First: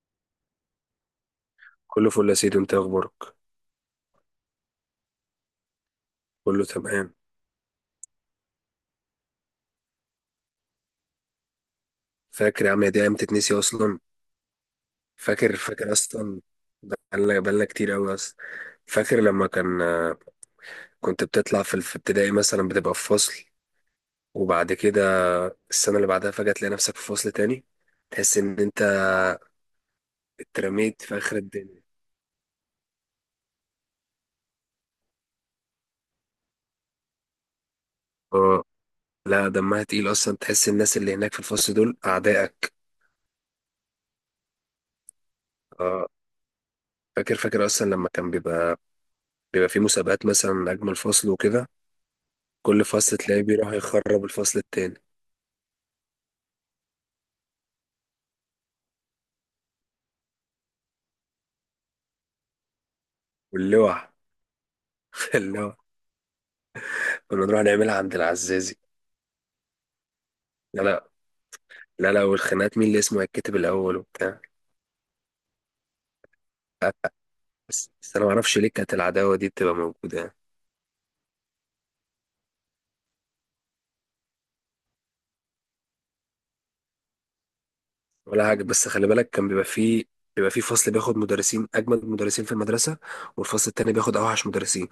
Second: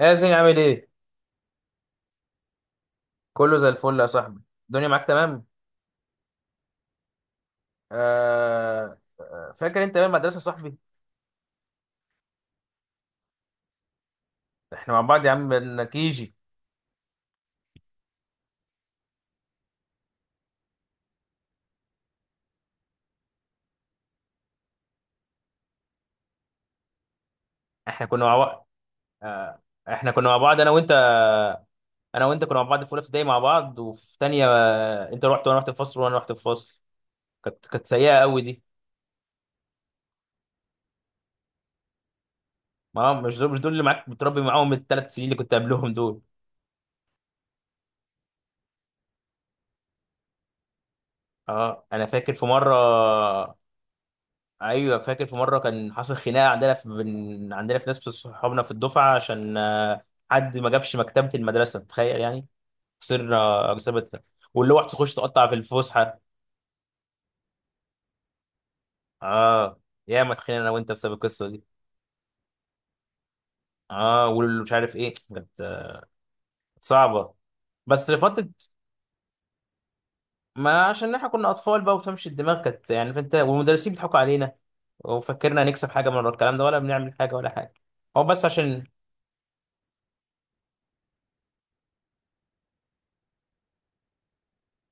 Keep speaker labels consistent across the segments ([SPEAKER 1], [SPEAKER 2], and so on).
[SPEAKER 1] ياسين عامل ايه؟
[SPEAKER 2] كله فل يا سيدي، انت اخبارك؟
[SPEAKER 1] كله زي الفل يا صاحبي، الدنيا معاك تمام؟
[SPEAKER 2] كله تمام.
[SPEAKER 1] آه آه، فاكر انت ايام المدرسة يا صاحبي؟
[SPEAKER 2] فاكر يا عم، يا دي ايام تتنسي اصلا.
[SPEAKER 1] احنا مع بعض يا عم
[SPEAKER 2] فاكر
[SPEAKER 1] من
[SPEAKER 2] فاكر
[SPEAKER 1] كيجي.
[SPEAKER 2] اصلا. بقالنا كتير قوي اصلا. فاكر لما كنت بتطلع في ابتدائي مثلا بتبقى في فصل، وبعد كده السنه اللي بعدها فجاه تلاقي نفسك في فصل تاني.
[SPEAKER 1] احنا كنا مع
[SPEAKER 2] تحس ان
[SPEAKER 1] بعض.
[SPEAKER 2] انت
[SPEAKER 1] آه. احنا كنا مع بعض
[SPEAKER 2] اترميت في اخر الدنيا.
[SPEAKER 1] انا وانت كنا مع بعض في اولى ابتدائي مع بعض، وفي تانية انت رحت وانا رحت الفصل. كانت سيئة قوي دي.
[SPEAKER 2] اه. لا، دمها تقيل اصلا، تحس الناس اللي هناك في الفصل دول اعدائك.
[SPEAKER 1] ما مش دول مش دول اللي معاك بتربي معاهم الثلاث سنين اللي كنت قبلهم
[SPEAKER 2] اه.
[SPEAKER 1] دول.
[SPEAKER 2] فاكر اصلا لما كان بيبقى في مسابقات مثلا اجمل فصل وكده.
[SPEAKER 1] اه، انا فاكر في مرة.
[SPEAKER 2] كل فصل تلاقيه بيروح يخرب الفصل
[SPEAKER 1] ايوه
[SPEAKER 2] التاني.
[SPEAKER 1] فاكر في مره كان حصل خناقه عندنا، في بين عندنا في ناس في صحابنا في الدفعه، عشان حد ما جابش مكتبه المدرسه، تخيل يعني. خسرنا
[SPEAKER 2] واللوع
[SPEAKER 1] بسبب ده. واللوح تخش تقطع في
[SPEAKER 2] اللوع
[SPEAKER 1] الفسحه.
[SPEAKER 2] كنا نروح نعملها عند العزازي.
[SPEAKER 1] اه يا ما اتخانقنا انا
[SPEAKER 2] لا،
[SPEAKER 1] وانت
[SPEAKER 2] لا.
[SPEAKER 1] بسبب القصه دي.
[SPEAKER 2] لا، لا، والخناقات مين اللي اسمه هيتكتب الاول
[SPEAKER 1] اه،
[SPEAKER 2] وبتاع.
[SPEAKER 1] واللي مش عارف ايه، كانت صعبه.
[SPEAKER 2] بس,
[SPEAKER 1] بس
[SPEAKER 2] بس انا ما
[SPEAKER 1] فتره،
[SPEAKER 2] اعرفش ليه كانت العداوه دي بتبقى موجوده يعني.
[SPEAKER 1] ما عشان احنا كنا اطفال بقى وتمشي الدماغ، كانت يعني فانت والمدرسين بيضحكوا علينا، وفكرنا هنكسب حاجه من ورا الكلام ده ولا بنعمل حاجه ولا حاجه. هو بس
[SPEAKER 2] ولا حاجه،
[SPEAKER 1] عشان.
[SPEAKER 2] بس خلي بالك كان بيبقى فيه فصل بياخد مدرسين اجمد مدرسين في المدرسه، والفصل التاني بياخد اوحش مدرسين.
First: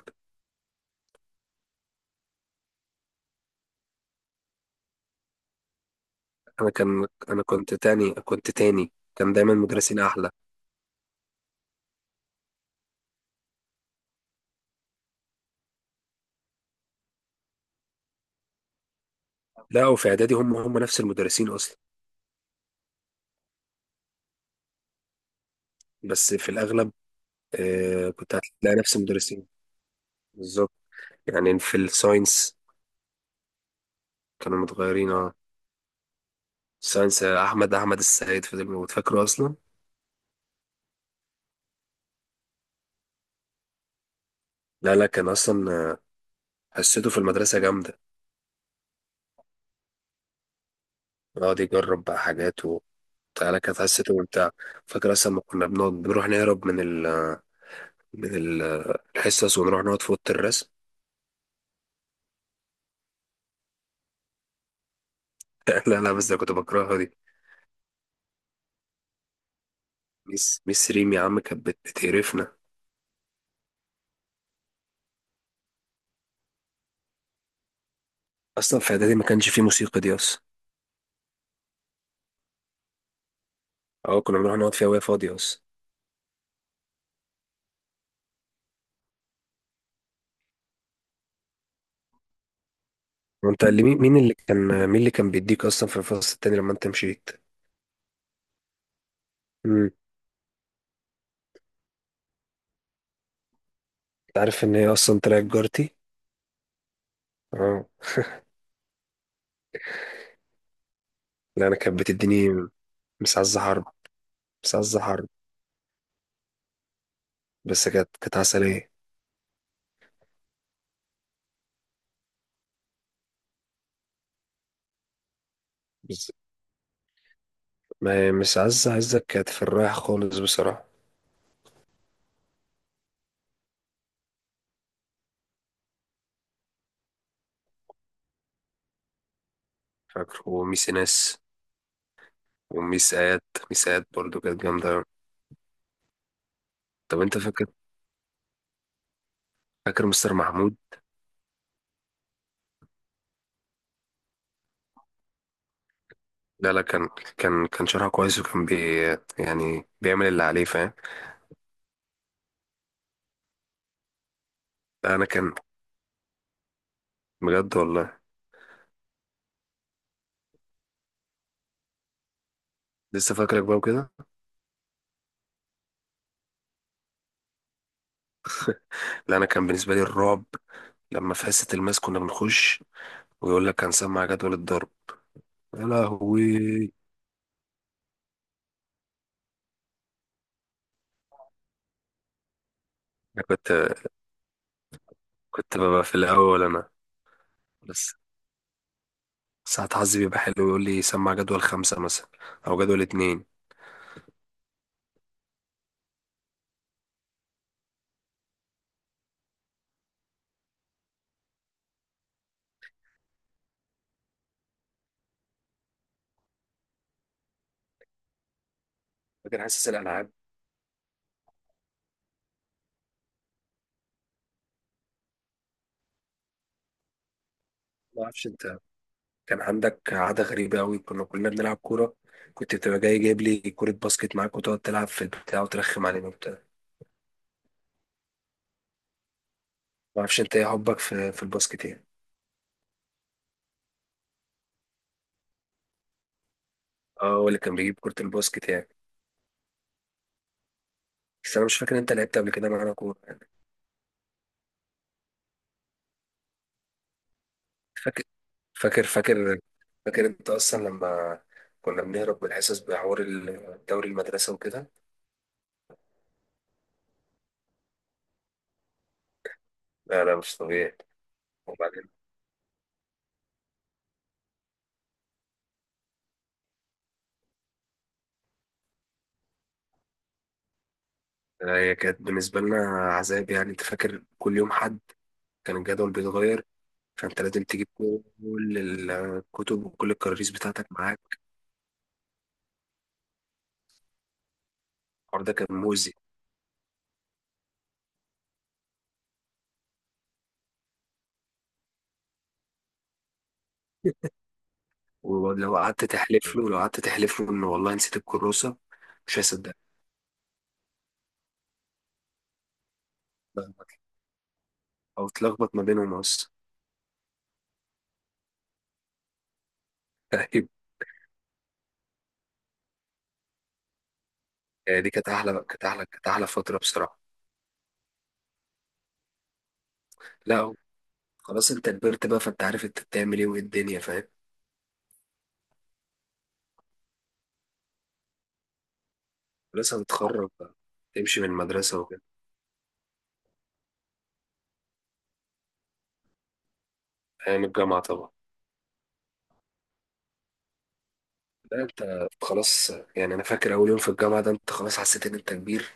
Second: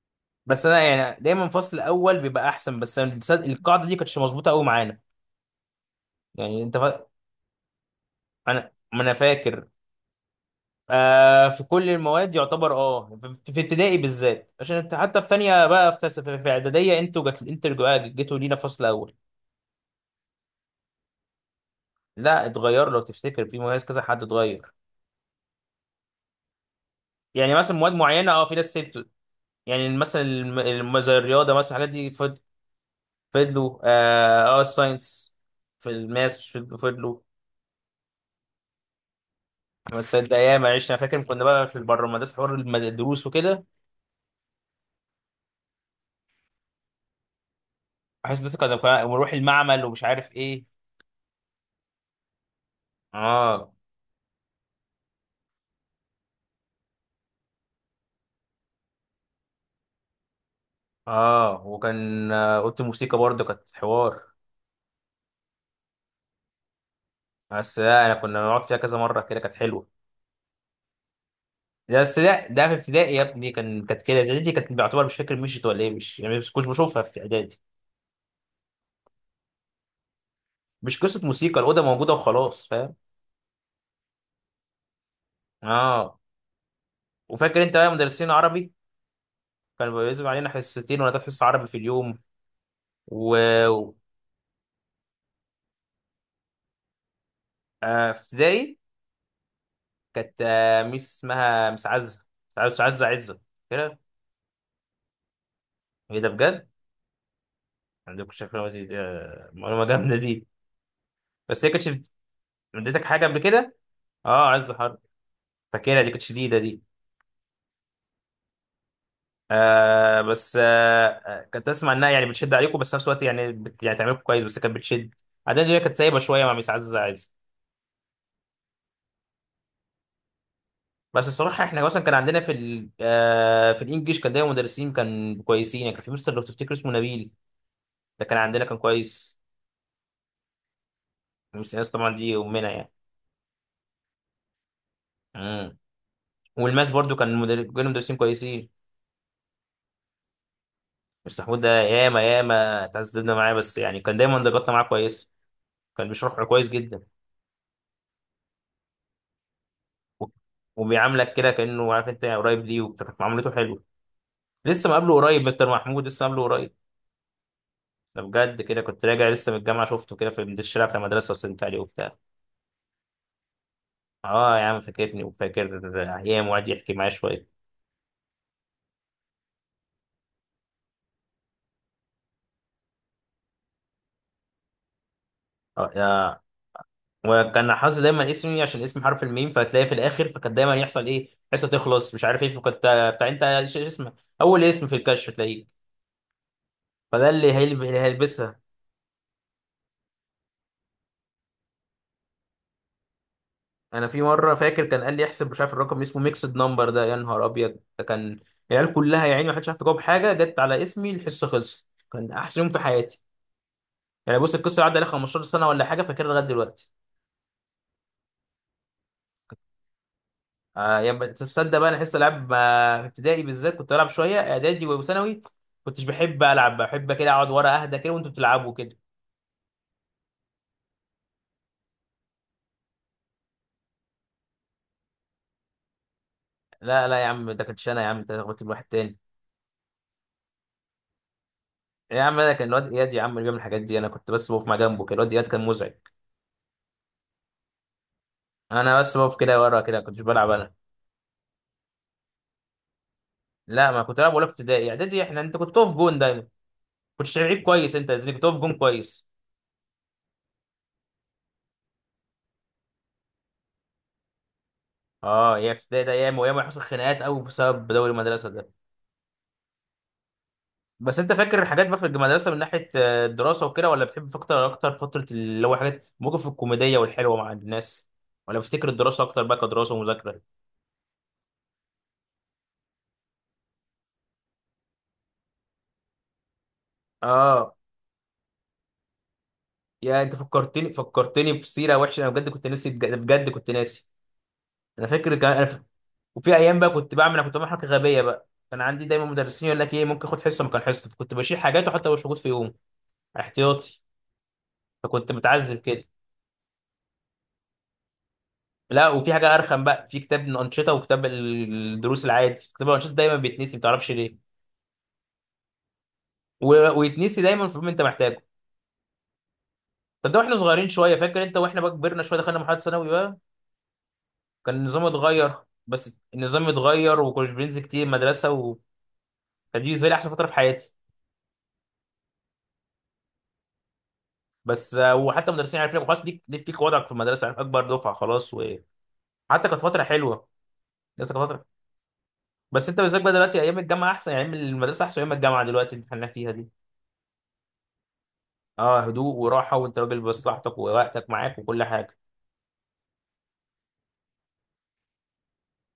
[SPEAKER 1] بس انا يعني دايما الفصل الاول بيبقى احسن، بس أنا تصدق القاعده دي كانتش مظبوطه قوي معانا. يعني انت فا...
[SPEAKER 2] انا كنت تاني كنت
[SPEAKER 1] انا
[SPEAKER 2] تاني
[SPEAKER 1] ما انا
[SPEAKER 2] كان دايما
[SPEAKER 1] فاكر.
[SPEAKER 2] مدرسين احلى.
[SPEAKER 1] آه، في كل المواد يعتبر، في ابتدائي بالذات، عشان انت حتى في تانية بقى في في اعداديه، جيتوا لينا فصل اول.
[SPEAKER 2] لا، وفي اعدادي هم نفس المدرسين اصلا.
[SPEAKER 1] لا اتغير، لو تفتكر في مميز كذا حد اتغير.
[SPEAKER 2] بس في الاغلب
[SPEAKER 1] يعني مثلا مواد معينه،
[SPEAKER 2] كنت
[SPEAKER 1] في ناس
[SPEAKER 2] هتلاقي نفس
[SPEAKER 1] سبتوا.
[SPEAKER 2] المدرسين.
[SPEAKER 1] يعني مثلا
[SPEAKER 2] بالظبط.
[SPEAKER 1] زي الرياضه
[SPEAKER 2] يعني
[SPEAKER 1] مثلا،
[SPEAKER 2] في
[SPEAKER 1] الحاجات دي
[SPEAKER 2] الساينس
[SPEAKER 1] فضلوا،
[SPEAKER 2] كانوا متغيرين، اه.
[SPEAKER 1] الساينس، في الماس فضلوا.
[SPEAKER 2] ساينس احمد السيد فضل موجود، فاكره اصلا.
[SPEAKER 1] بس ده ايام عشنا، فاكر كنا بقى في بره المدرسه حوار الدروس وكده.
[SPEAKER 2] لا، لا، كان اصلا حسيته في المدرسه جامده.
[SPEAKER 1] بحس لسه ونروح المعمل ومش عارف ايه.
[SPEAKER 2] يقعد يجرب بقى حاجات وبتاع. لا،
[SPEAKER 1] اه.
[SPEAKER 2] كانت حسيته ممتع. فاكر اصلا ما كنا بنقعد بنروح نهرب من ال من ال الحصص ونروح نقعد في اوضه الرسم.
[SPEAKER 1] اه، وكان اوضه الموسيقى برضه كانت حوار.
[SPEAKER 2] لا، لا، بس ده كنت بكرهها دي.
[SPEAKER 1] بس لا، انا كنا بنقعد فيها كذا مره كده، كانت حلوه.
[SPEAKER 2] ميس ريم يا عم كانت
[SPEAKER 1] بس لا،
[SPEAKER 2] بتقرفنا.
[SPEAKER 1] ده في ابتدائي يا ابني كان كانت كده، اعدادي كانت بعتبر مش فاكر مشيت ولا ايه، مش يعني مش كنت بشوفها في اعدادي.
[SPEAKER 2] اصلا في اعدادي ما كانش فيه موسيقى دي اصلا.
[SPEAKER 1] مش قصه موسيقى، الاوضه موجوده وخلاص، فاهم.
[SPEAKER 2] اه، كنا بنروح نقعد فيها وهي فاضيه اصلا.
[SPEAKER 1] اه، وفاكر انت بقى مدرسين عربي، كانوا بيلزم علينا حصتين ولا تلات حصص عربي في اليوم. و
[SPEAKER 2] وانت، اللي مين مين اللي كان مين اللي كان بيديك اصلا في الفصل التاني لما انت مشيت؟
[SPEAKER 1] آه، في ابتدائي
[SPEAKER 2] امم
[SPEAKER 1] كانت ميس اسمها ميس عزة، ميس عزة ميس عزة عزة كده.
[SPEAKER 2] انت عارف ان هي اصلا طلعت جارتي؟
[SPEAKER 1] ايه ده، بجد؟
[SPEAKER 2] اه.
[SPEAKER 1] عندكم شكلها دي، معلومة جامدة دي. بس
[SPEAKER 2] لا،
[SPEAKER 1] هي
[SPEAKER 2] انا
[SPEAKER 1] كانتش
[SPEAKER 2] كانت بتديني.
[SPEAKER 1] اديتك حاجة
[SPEAKER 2] مش
[SPEAKER 1] قبل
[SPEAKER 2] عزة
[SPEAKER 1] كده.
[SPEAKER 2] حرب؟
[SPEAKER 1] اه، عزة
[SPEAKER 2] مش
[SPEAKER 1] حرب.
[SPEAKER 2] عزة حرب.
[SPEAKER 1] فاكرها دي، كانت شديدة دي.
[SPEAKER 2] بس كانت عسلية.
[SPEAKER 1] آه، بس كنت اسمع انها يعني بتشد عليكم، بس في نفس الوقت يعني يعني تعملكم كويس، بس كانت بتشد. بعدين دي كانت سايبة
[SPEAKER 2] بس
[SPEAKER 1] شوية مع ميس عزة عزة.
[SPEAKER 2] ما مش عزة عزة كانت في الرايح خالص بصراحة.
[SPEAKER 1] بس الصراحة احنا مثلا كان عندنا في ال آه في الانجليش، كان دايما مدرسين كان كويسين، يعني كان في مستر لو تفتكر اسمه نبيل، ده كان عندنا، كان كويس.
[SPEAKER 2] فاكر، وميس ناس،
[SPEAKER 1] ميس انس طبعا دي امنا يعني.
[SPEAKER 2] وميس آيات برضو كانت جامدة أوي.
[SPEAKER 1] مم. والماس برضو
[SPEAKER 2] طب انت فاكر
[SPEAKER 1] كانوا مدرسين كويسين.
[SPEAKER 2] فاكر مستر محمود؟
[SPEAKER 1] مستر حمود ده ياما ياما اتعذبنا معاه، بس يعني كان دايما درجاتنا معاه كويس، كان بيشرح كويس
[SPEAKER 2] لا، لا،
[SPEAKER 1] جدا.
[SPEAKER 2] كان شرحه كويس وكان يعني
[SPEAKER 1] و-
[SPEAKER 2] بيعمل اللي عليه فاهم.
[SPEAKER 1] وبيعاملك كده كأنه عارف انت قريب ليه، وكانت معاملته حلوه. لسه مقابله
[SPEAKER 2] لا انا
[SPEAKER 1] قريب،
[SPEAKER 2] كان،
[SPEAKER 1] مستر محمود لسه مقابله قريب.
[SPEAKER 2] بجد والله.
[SPEAKER 1] ده بجد، كده كنت راجع لسه من الجامعه، شفته كده من الشارع بتاع المدرسه، وسلمت عليه وبتاع.
[SPEAKER 2] لسه فاكرك بقى وكده.
[SPEAKER 1] اه يا عم، فاكرني وفاكر ايام، وقعد يحكي معايا شويه.
[SPEAKER 2] لا انا كان بالنسبة لي الرعب لما في حصة الماس كنا بنخش، ويقول لك هنسمع جدول الضرب. يا
[SPEAKER 1] آه،
[SPEAKER 2] لهوي.
[SPEAKER 1] وكان حاطط دايما اسمي عشان اسم حرف الميم، فهتلاقيه في الاخر، فكان دايما يحصل ايه، حصه تخلص مش عارف ايه، فكنت بتاع انت ايش اسمك، اول اسم في الكشف تلاقيه،
[SPEAKER 2] كنت ببقى في الأول أنا.
[SPEAKER 1] فده اللي
[SPEAKER 2] بس
[SPEAKER 1] هيلبسها.
[SPEAKER 2] ساعات حظي بيبقى حلو، يقول لي سمع جدول خمسة مثلا، أو جدول اتنين.
[SPEAKER 1] انا في مره فاكر كان قال لي احسب، مش عارف الرقم اسمه ميكسد نمبر ده، يا نهار ابيض، ده كان العيال كلها يا عيني ما حدش عارف يجاوب حاجه، جت على اسمي الحصه خلصت. كان احسن يوم في حياتي. يعني بص، القصه عدى عليها 15 سنه ولا حاجه، فاكرها لغايه دلوقتي.
[SPEAKER 2] فاكر حاسس الألعاب.
[SPEAKER 1] آه، تصدق بقى انا حصه العاب في ابتدائي بالذات كنت بلعب شويه، اعدادي وثانوي كنتش بحب العب، بحب كده اقعد ورا، اهدى كده
[SPEAKER 2] ما
[SPEAKER 1] وانتوا
[SPEAKER 2] أعرفش
[SPEAKER 1] بتلعبوا
[SPEAKER 2] أنت،
[SPEAKER 1] كده.
[SPEAKER 2] كان عندك عادة غريبة أوي، كنا كلنا بنلعب كورة، كنت بتبقى جاي جايب لي كورة باسكت معاك وتقعد تلعب في البتاع وترخم علينا وبتاع.
[SPEAKER 1] لا لا يا عم، ده كنتش انا، يا عم انت لخبطت الواحد تاني.
[SPEAKER 2] ما أعرفش أنت إيه حبك في الباسكت يعني؟
[SPEAKER 1] يا عم، انا كان الواد اياد يا عم اللي بيعمل الحاجات دي، انا كنت بس بقف مع جنبه كده، الواد اياد كان مزعج.
[SPEAKER 2] أه، هو اللي كان بيجيب كورة الباسكت يعني.
[SPEAKER 1] انا بس بقف كده ورا كده، كنتش بلعب انا.
[SPEAKER 2] بس أنا مش فاكر أنت لعبت قبل كده معانا كورة.
[SPEAKER 1] لا ما كنت العب ولا في ابتدائي. اعدادي انت كنت تقف جون دايما، كنتش لعيب كويس انت يا
[SPEAKER 2] فاكر
[SPEAKER 1] زميلي، كنت تقف جون
[SPEAKER 2] فاكر
[SPEAKER 1] كويس.
[SPEAKER 2] فاكر فاكر أنت أصلا لما كنا بنهرب من الحصص بحوار الدوري المدرسة وكده.
[SPEAKER 1] اه، يا في ابتدائي ده ايام وايام حصل خناقات قوي بسبب دوري المدرسه ده.
[SPEAKER 2] لا، لا، مش طبيعي.
[SPEAKER 1] بس انت فاكر الحاجات بقى في المدرسه من ناحيه الدراسه وكده، ولا بتحب اكتر اكتر فتره اللي هو حاجات ممكن في الكوميديه والحلوه مع الناس، ولا بتفتكر الدراسه اكتر بقى كدراسه ومذاكره؟
[SPEAKER 2] هي كانت بالنسبة لنا عذاب، يعني أنت فاكر كل يوم حد، كان الجدول بيتغير، فأنت لازم
[SPEAKER 1] اه
[SPEAKER 2] تجيب كل الكتب وكل
[SPEAKER 1] يا انت
[SPEAKER 2] الكراريس بتاعتك
[SPEAKER 1] فكرتني
[SPEAKER 2] معاك.
[SPEAKER 1] فكرتني بسيره وحشه، انا بجد كنت ناسي، بجد بجد كنت ناسي. انا فاكر
[SPEAKER 2] الحوار ده
[SPEAKER 1] كمان انا
[SPEAKER 2] كان
[SPEAKER 1] ف...
[SPEAKER 2] مؤذي.
[SPEAKER 1] وفي ايام بقى كنت بعمل حاجه غبيه بقى، كان عندي دايما مدرسين يقول لك ايه، ممكن اخد حصه مكان حصه، فكنت بشيل حاجات، وحتى مش موجود في يوم احتياطي، فكنت
[SPEAKER 2] ولو
[SPEAKER 1] متعذب
[SPEAKER 2] قعدت
[SPEAKER 1] كده.
[SPEAKER 2] تحلف له لو قعدت تحلف له إن والله نسيت الكروسة
[SPEAKER 1] لا وفي
[SPEAKER 2] مش
[SPEAKER 1] حاجه
[SPEAKER 2] هيصدقك،
[SPEAKER 1] ارخم بقى، في كتاب الانشطه وكتاب الدروس العادي، كتاب الانشطه دايما بيتنسي، ما تعرفش ليه.
[SPEAKER 2] أو تلخبط ما بينهم أصلا.
[SPEAKER 1] ويتنسي دايما في ما انت محتاجه. طب ده واحنا
[SPEAKER 2] طيب.
[SPEAKER 1] صغيرين شويه، فاكر انت واحنا بقى كبرنا شويه، دخلنا مرحله ثانوي بقى، كان
[SPEAKER 2] يعني
[SPEAKER 1] النظام
[SPEAKER 2] دي كانت
[SPEAKER 1] اتغير.
[SPEAKER 2] أحلى كانت أحلى
[SPEAKER 1] بس
[SPEAKER 2] كانت أحلى
[SPEAKER 1] النظام
[SPEAKER 2] فترة
[SPEAKER 1] اتغير
[SPEAKER 2] بصراحة.
[SPEAKER 1] وكناش بننزل كتير مدرسه، وكانت دي بالنسبه لي احسن فتره في
[SPEAKER 2] لا،
[SPEAKER 1] حياتي.
[SPEAKER 2] خلاص أنت كبرت بقى، فأنت عارف أنت بتعمل إيه وإيه الدنيا فاهم.
[SPEAKER 1] بس وحتى المدرسين عارفين لك خلاص، ليك وضعك في المدرسه، عارف اكبر دفعه خلاص، وحتى كانت
[SPEAKER 2] خلاص
[SPEAKER 1] فتره حلوه،
[SPEAKER 2] هتتخرج بقى،
[SPEAKER 1] لسه
[SPEAKER 2] تمشي
[SPEAKER 1] كانت
[SPEAKER 2] من
[SPEAKER 1] فتره.
[SPEAKER 2] المدرسة وكده.
[SPEAKER 1] بس انت بالذات بقى دلوقتي ايام الجامعه احسن، يعني ايام المدرسه احسن ايام الجامعه دلوقتي اللي احنا فيها دي.
[SPEAKER 2] أيام الجامعة طبعا.
[SPEAKER 1] اه، هدوء وراحه وانت راجل بمصلحتك ووقتك معاك وكل
[SPEAKER 2] لا
[SPEAKER 1] حاجه.
[SPEAKER 2] انت خلاص، يعني انا فاكر اول يوم في الجامعه ده انت خلاص حسيت ان انت كبير،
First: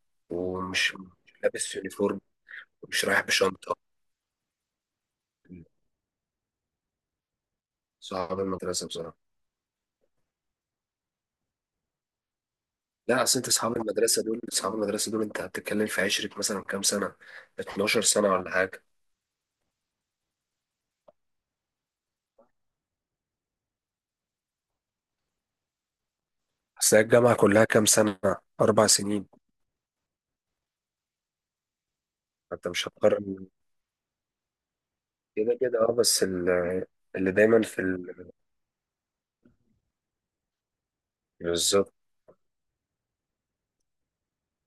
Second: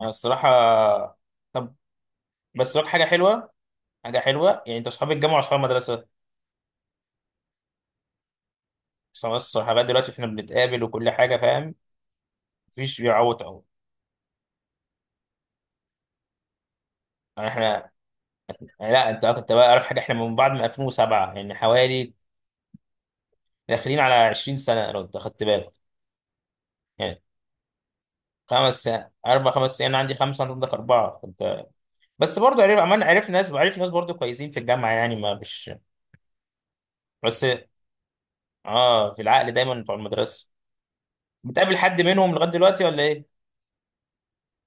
[SPEAKER 1] انا الصراحه...
[SPEAKER 2] ومش مش
[SPEAKER 1] طب،
[SPEAKER 2] لابس يونيفورم،
[SPEAKER 1] بس لك حاجه
[SPEAKER 2] مش رايح
[SPEAKER 1] حلوه.
[SPEAKER 2] بشنطه.
[SPEAKER 1] حاجه حلوه يعني، انت اصحاب الجامعه واصحاب المدرسه.
[SPEAKER 2] صحاب المدرسه بصراحه.
[SPEAKER 1] بس لغايه دلوقتي احنا بنتقابل وكل حاجه، فاهم، مفيش
[SPEAKER 2] لا اصل
[SPEAKER 1] بيعوض
[SPEAKER 2] انت
[SPEAKER 1] اهو.
[SPEAKER 2] اصحاب المدرسه دول انت هتتكلم في عشرة مثلا كام سنه،
[SPEAKER 1] يعني احنا...
[SPEAKER 2] 12 سنه ولا حاجه.
[SPEAKER 1] يعني لا، انت كنت بقى اقرب حاجه، احنا من بعض من 2007 يعني، حوالي داخلين على 20 سنه لو انت خدت بالك.
[SPEAKER 2] بس هي
[SPEAKER 1] يعني
[SPEAKER 2] الجامعه كلها كام سنه؟
[SPEAKER 1] خمس
[SPEAKER 2] اربع
[SPEAKER 1] سنين،
[SPEAKER 2] سنين.
[SPEAKER 1] اربع خمس سنين، انا عندي خمسه انت عندك اربعه فانت. بس برضه،
[SPEAKER 2] انت مش
[SPEAKER 1] عمال
[SPEAKER 2] هتقرر
[SPEAKER 1] عرف ناس، برضه كويسين في الجامعه، يعني ما
[SPEAKER 2] كده
[SPEAKER 1] مش.
[SPEAKER 2] كده، اه، بس اللي
[SPEAKER 1] بس
[SPEAKER 2] دايما في ال...
[SPEAKER 1] اه، في العقل دايما بتوع المدرسه، بتقابل
[SPEAKER 2] بالظبط.
[SPEAKER 1] حد منهم لغاية دلوقتي ولا ايه؟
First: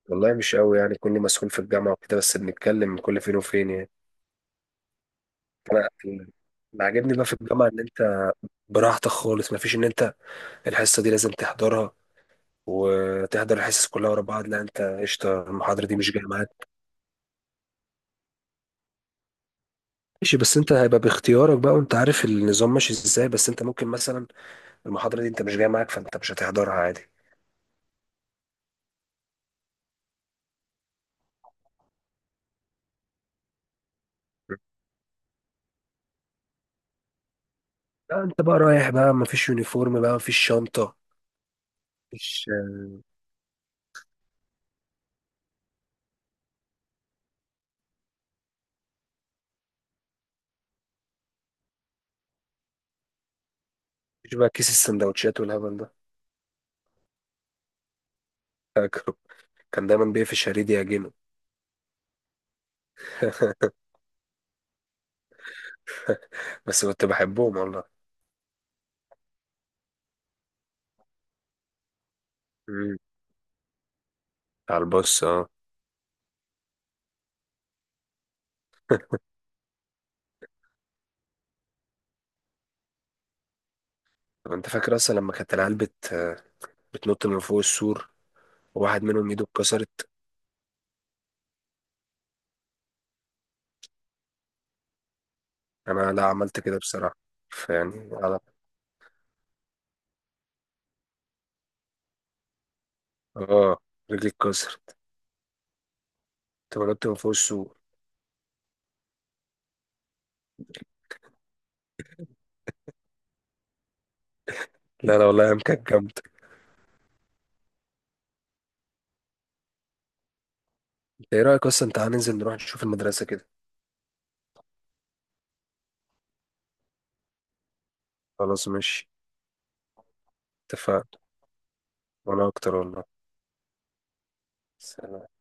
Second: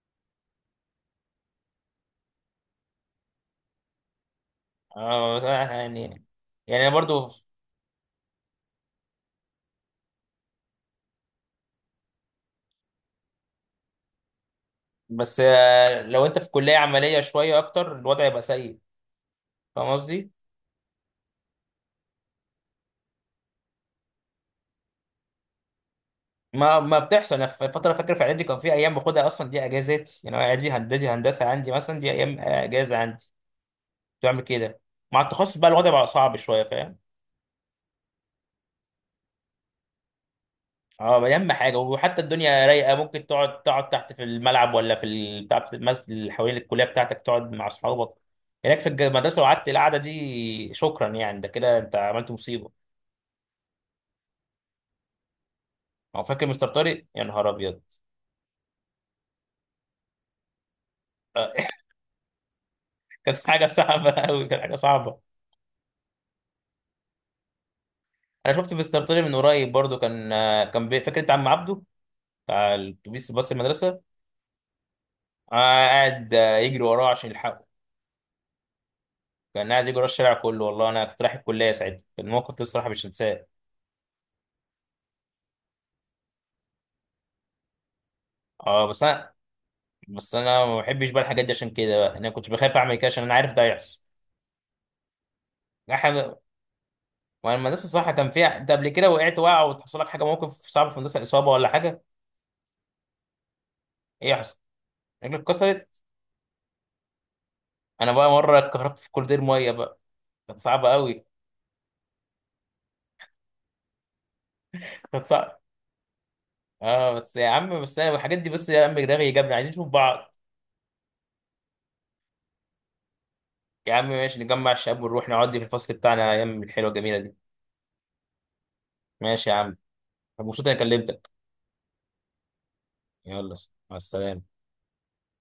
[SPEAKER 2] والله مش قوي، يعني كوني مسؤول في الجامعه وكده، بس بنتكلم كل فين وفين يعني.
[SPEAKER 1] اه
[SPEAKER 2] انا
[SPEAKER 1] يعني.
[SPEAKER 2] اللي
[SPEAKER 1] يعني انا
[SPEAKER 2] عاجبني بقى
[SPEAKER 1] برضو.
[SPEAKER 2] في الجامعة إن أنت براحتك خالص، مفيش ان انت الحصه دي لازم تحضرها وتحضر الحصص كلها ورا بعض، لا انت
[SPEAKER 1] بس
[SPEAKER 2] قشطه، المحاضره دي مش جايه
[SPEAKER 1] لو انت في
[SPEAKER 2] معاك.
[SPEAKER 1] كلية عملية شوية اكتر الوضع يبقى سيء، فاهم قصدي؟
[SPEAKER 2] ماشي، بس انت هيبقى باختيارك بقى وانت عارف النظام ماشي ازاي، بس انت ممكن مثلا المحاضره دي انت مش جايه معاك فانت مش هتحضرها
[SPEAKER 1] ما
[SPEAKER 2] عادي.
[SPEAKER 1] بتحصل، انا في فترة فاكر في اعدادي كان في ايام باخدها اصلا دي اجازات، يعني أنا اعدادي هندسة هندسة عندي مثلا دي ايام اجازة عندي، كنت بعمل كده. مع التخصص بقى الوضع بقى صعب شوية، فاهم؟
[SPEAKER 2] لا انت بقى رايح بقى مفيش يونيفورم بقى مفيش شنطه.
[SPEAKER 1] اه، اهم حاجه وحتى
[SPEAKER 2] مفيش
[SPEAKER 1] الدنيا رايقه، ممكن تقعد تحت في الملعب، ولا بتاع في المسجد اللي حوالين الكليه بتاعتك، تقعد مع اصحابك هناك في المدرسه، وقعدت القعده دي، شكرا يعني، ده كده انت عملت مصيبه.
[SPEAKER 2] مفيش بقى كيس السندوتشات والهبل ده.
[SPEAKER 1] هو فاكر مستر طارق، يا نهار ابيض.
[SPEAKER 2] فاكره، كان دايما بيقفش شريدي يعجنه.
[SPEAKER 1] آه. كانت حاجه صعبه قوي، كانت حاجه صعبه.
[SPEAKER 2] بس كنت بحبهم والله.
[SPEAKER 1] انا شفت مستر طارق من قريب برضو، كان فاكر انت عم عبده بتاع
[SPEAKER 2] مم.
[SPEAKER 1] الاتوبيس، باص المدرسه.
[SPEAKER 2] على البص، اه.
[SPEAKER 1] قاعد يجري وراه عشان يلحقه، كان قاعد يجري ورا الشارع كله والله، انا كنت رايح الكليه ساعتها، كان موقف ده الصراحه مش هنساه.
[SPEAKER 2] طب انت فاكر اصلا لما كانت العيال بتنط من فوق السور،
[SPEAKER 1] اه بس
[SPEAKER 2] وواحد منهم
[SPEAKER 1] انا.
[SPEAKER 2] ايده اتكسرت.
[SPEAKER 1] بس انا ما بحبش بقى الحاجات دي، عشان كده بقى انا كنت بخاف اعمل كده، عشان انا عارف ده هيحصل.
[SPEAKER 2] انا لا
[SPEAKER 1] احنا...
[SPEAKER 2] عملت كده بصراحه.
[SPEAKER 1] وانا المدرسه
[SPEAKER 2] فيعني
[SPEAKER 1] الصراحه كان
[SPEAKER 2] على...
[SPEAKER 1] فيها انت قبل كده وقعت، وقع وتحصل لك حاجه، موقف صعب في المدرسه، اصابه ولا حاجه؟
[SPEAKER 2] اه، رجلي
[SPEAKER 1] ايه يحصل؟
[SPEAKER 2] اتكسرت،
[SPEAKER 1] رجلك اتكسرت.
[SPEAKER 2] كنت بنط من فوق السور.
[SPEAKER 1] انا بقى مره اتكهربت في كولدير ميه بقى، كانت صعبه قوي،
[SPEAKER 2] لا،
[SPEAKER 1] كانت
[SPEAKER 2] لا، والله
[SPEAKER 1] صعبه.
[SPEAKER 2] ايام كانت جامده.
[SPEAKER 1] اه بس يا عم، بس انا الحاجات دي، بس يا عم دماغي جابنا عايزين نشوف بعض.
[SPEAKER 2] انت ايه رايك اصلا، تعالى ننزل نروح نشوف المدرسه كده؟
[SPEAKER 1] يا عم ماشي، نجمع الشباب ونروح نقعد في الفصل بتاعنا ايام الحلوه الجميله دي.
[SPEAKER 2] خلاص ماشي.
[SPEAKER 1] ماشي يا عم. أنا مبسوط اني
[SPEAKER 2] اتفقنا،
[SPEAKER 1] كلمتك.
[SPEAKER 2] وانا اكتر والله.
[SPEAKER 1] يلا، مع السلامه.
[SPEAKER 2] سلام.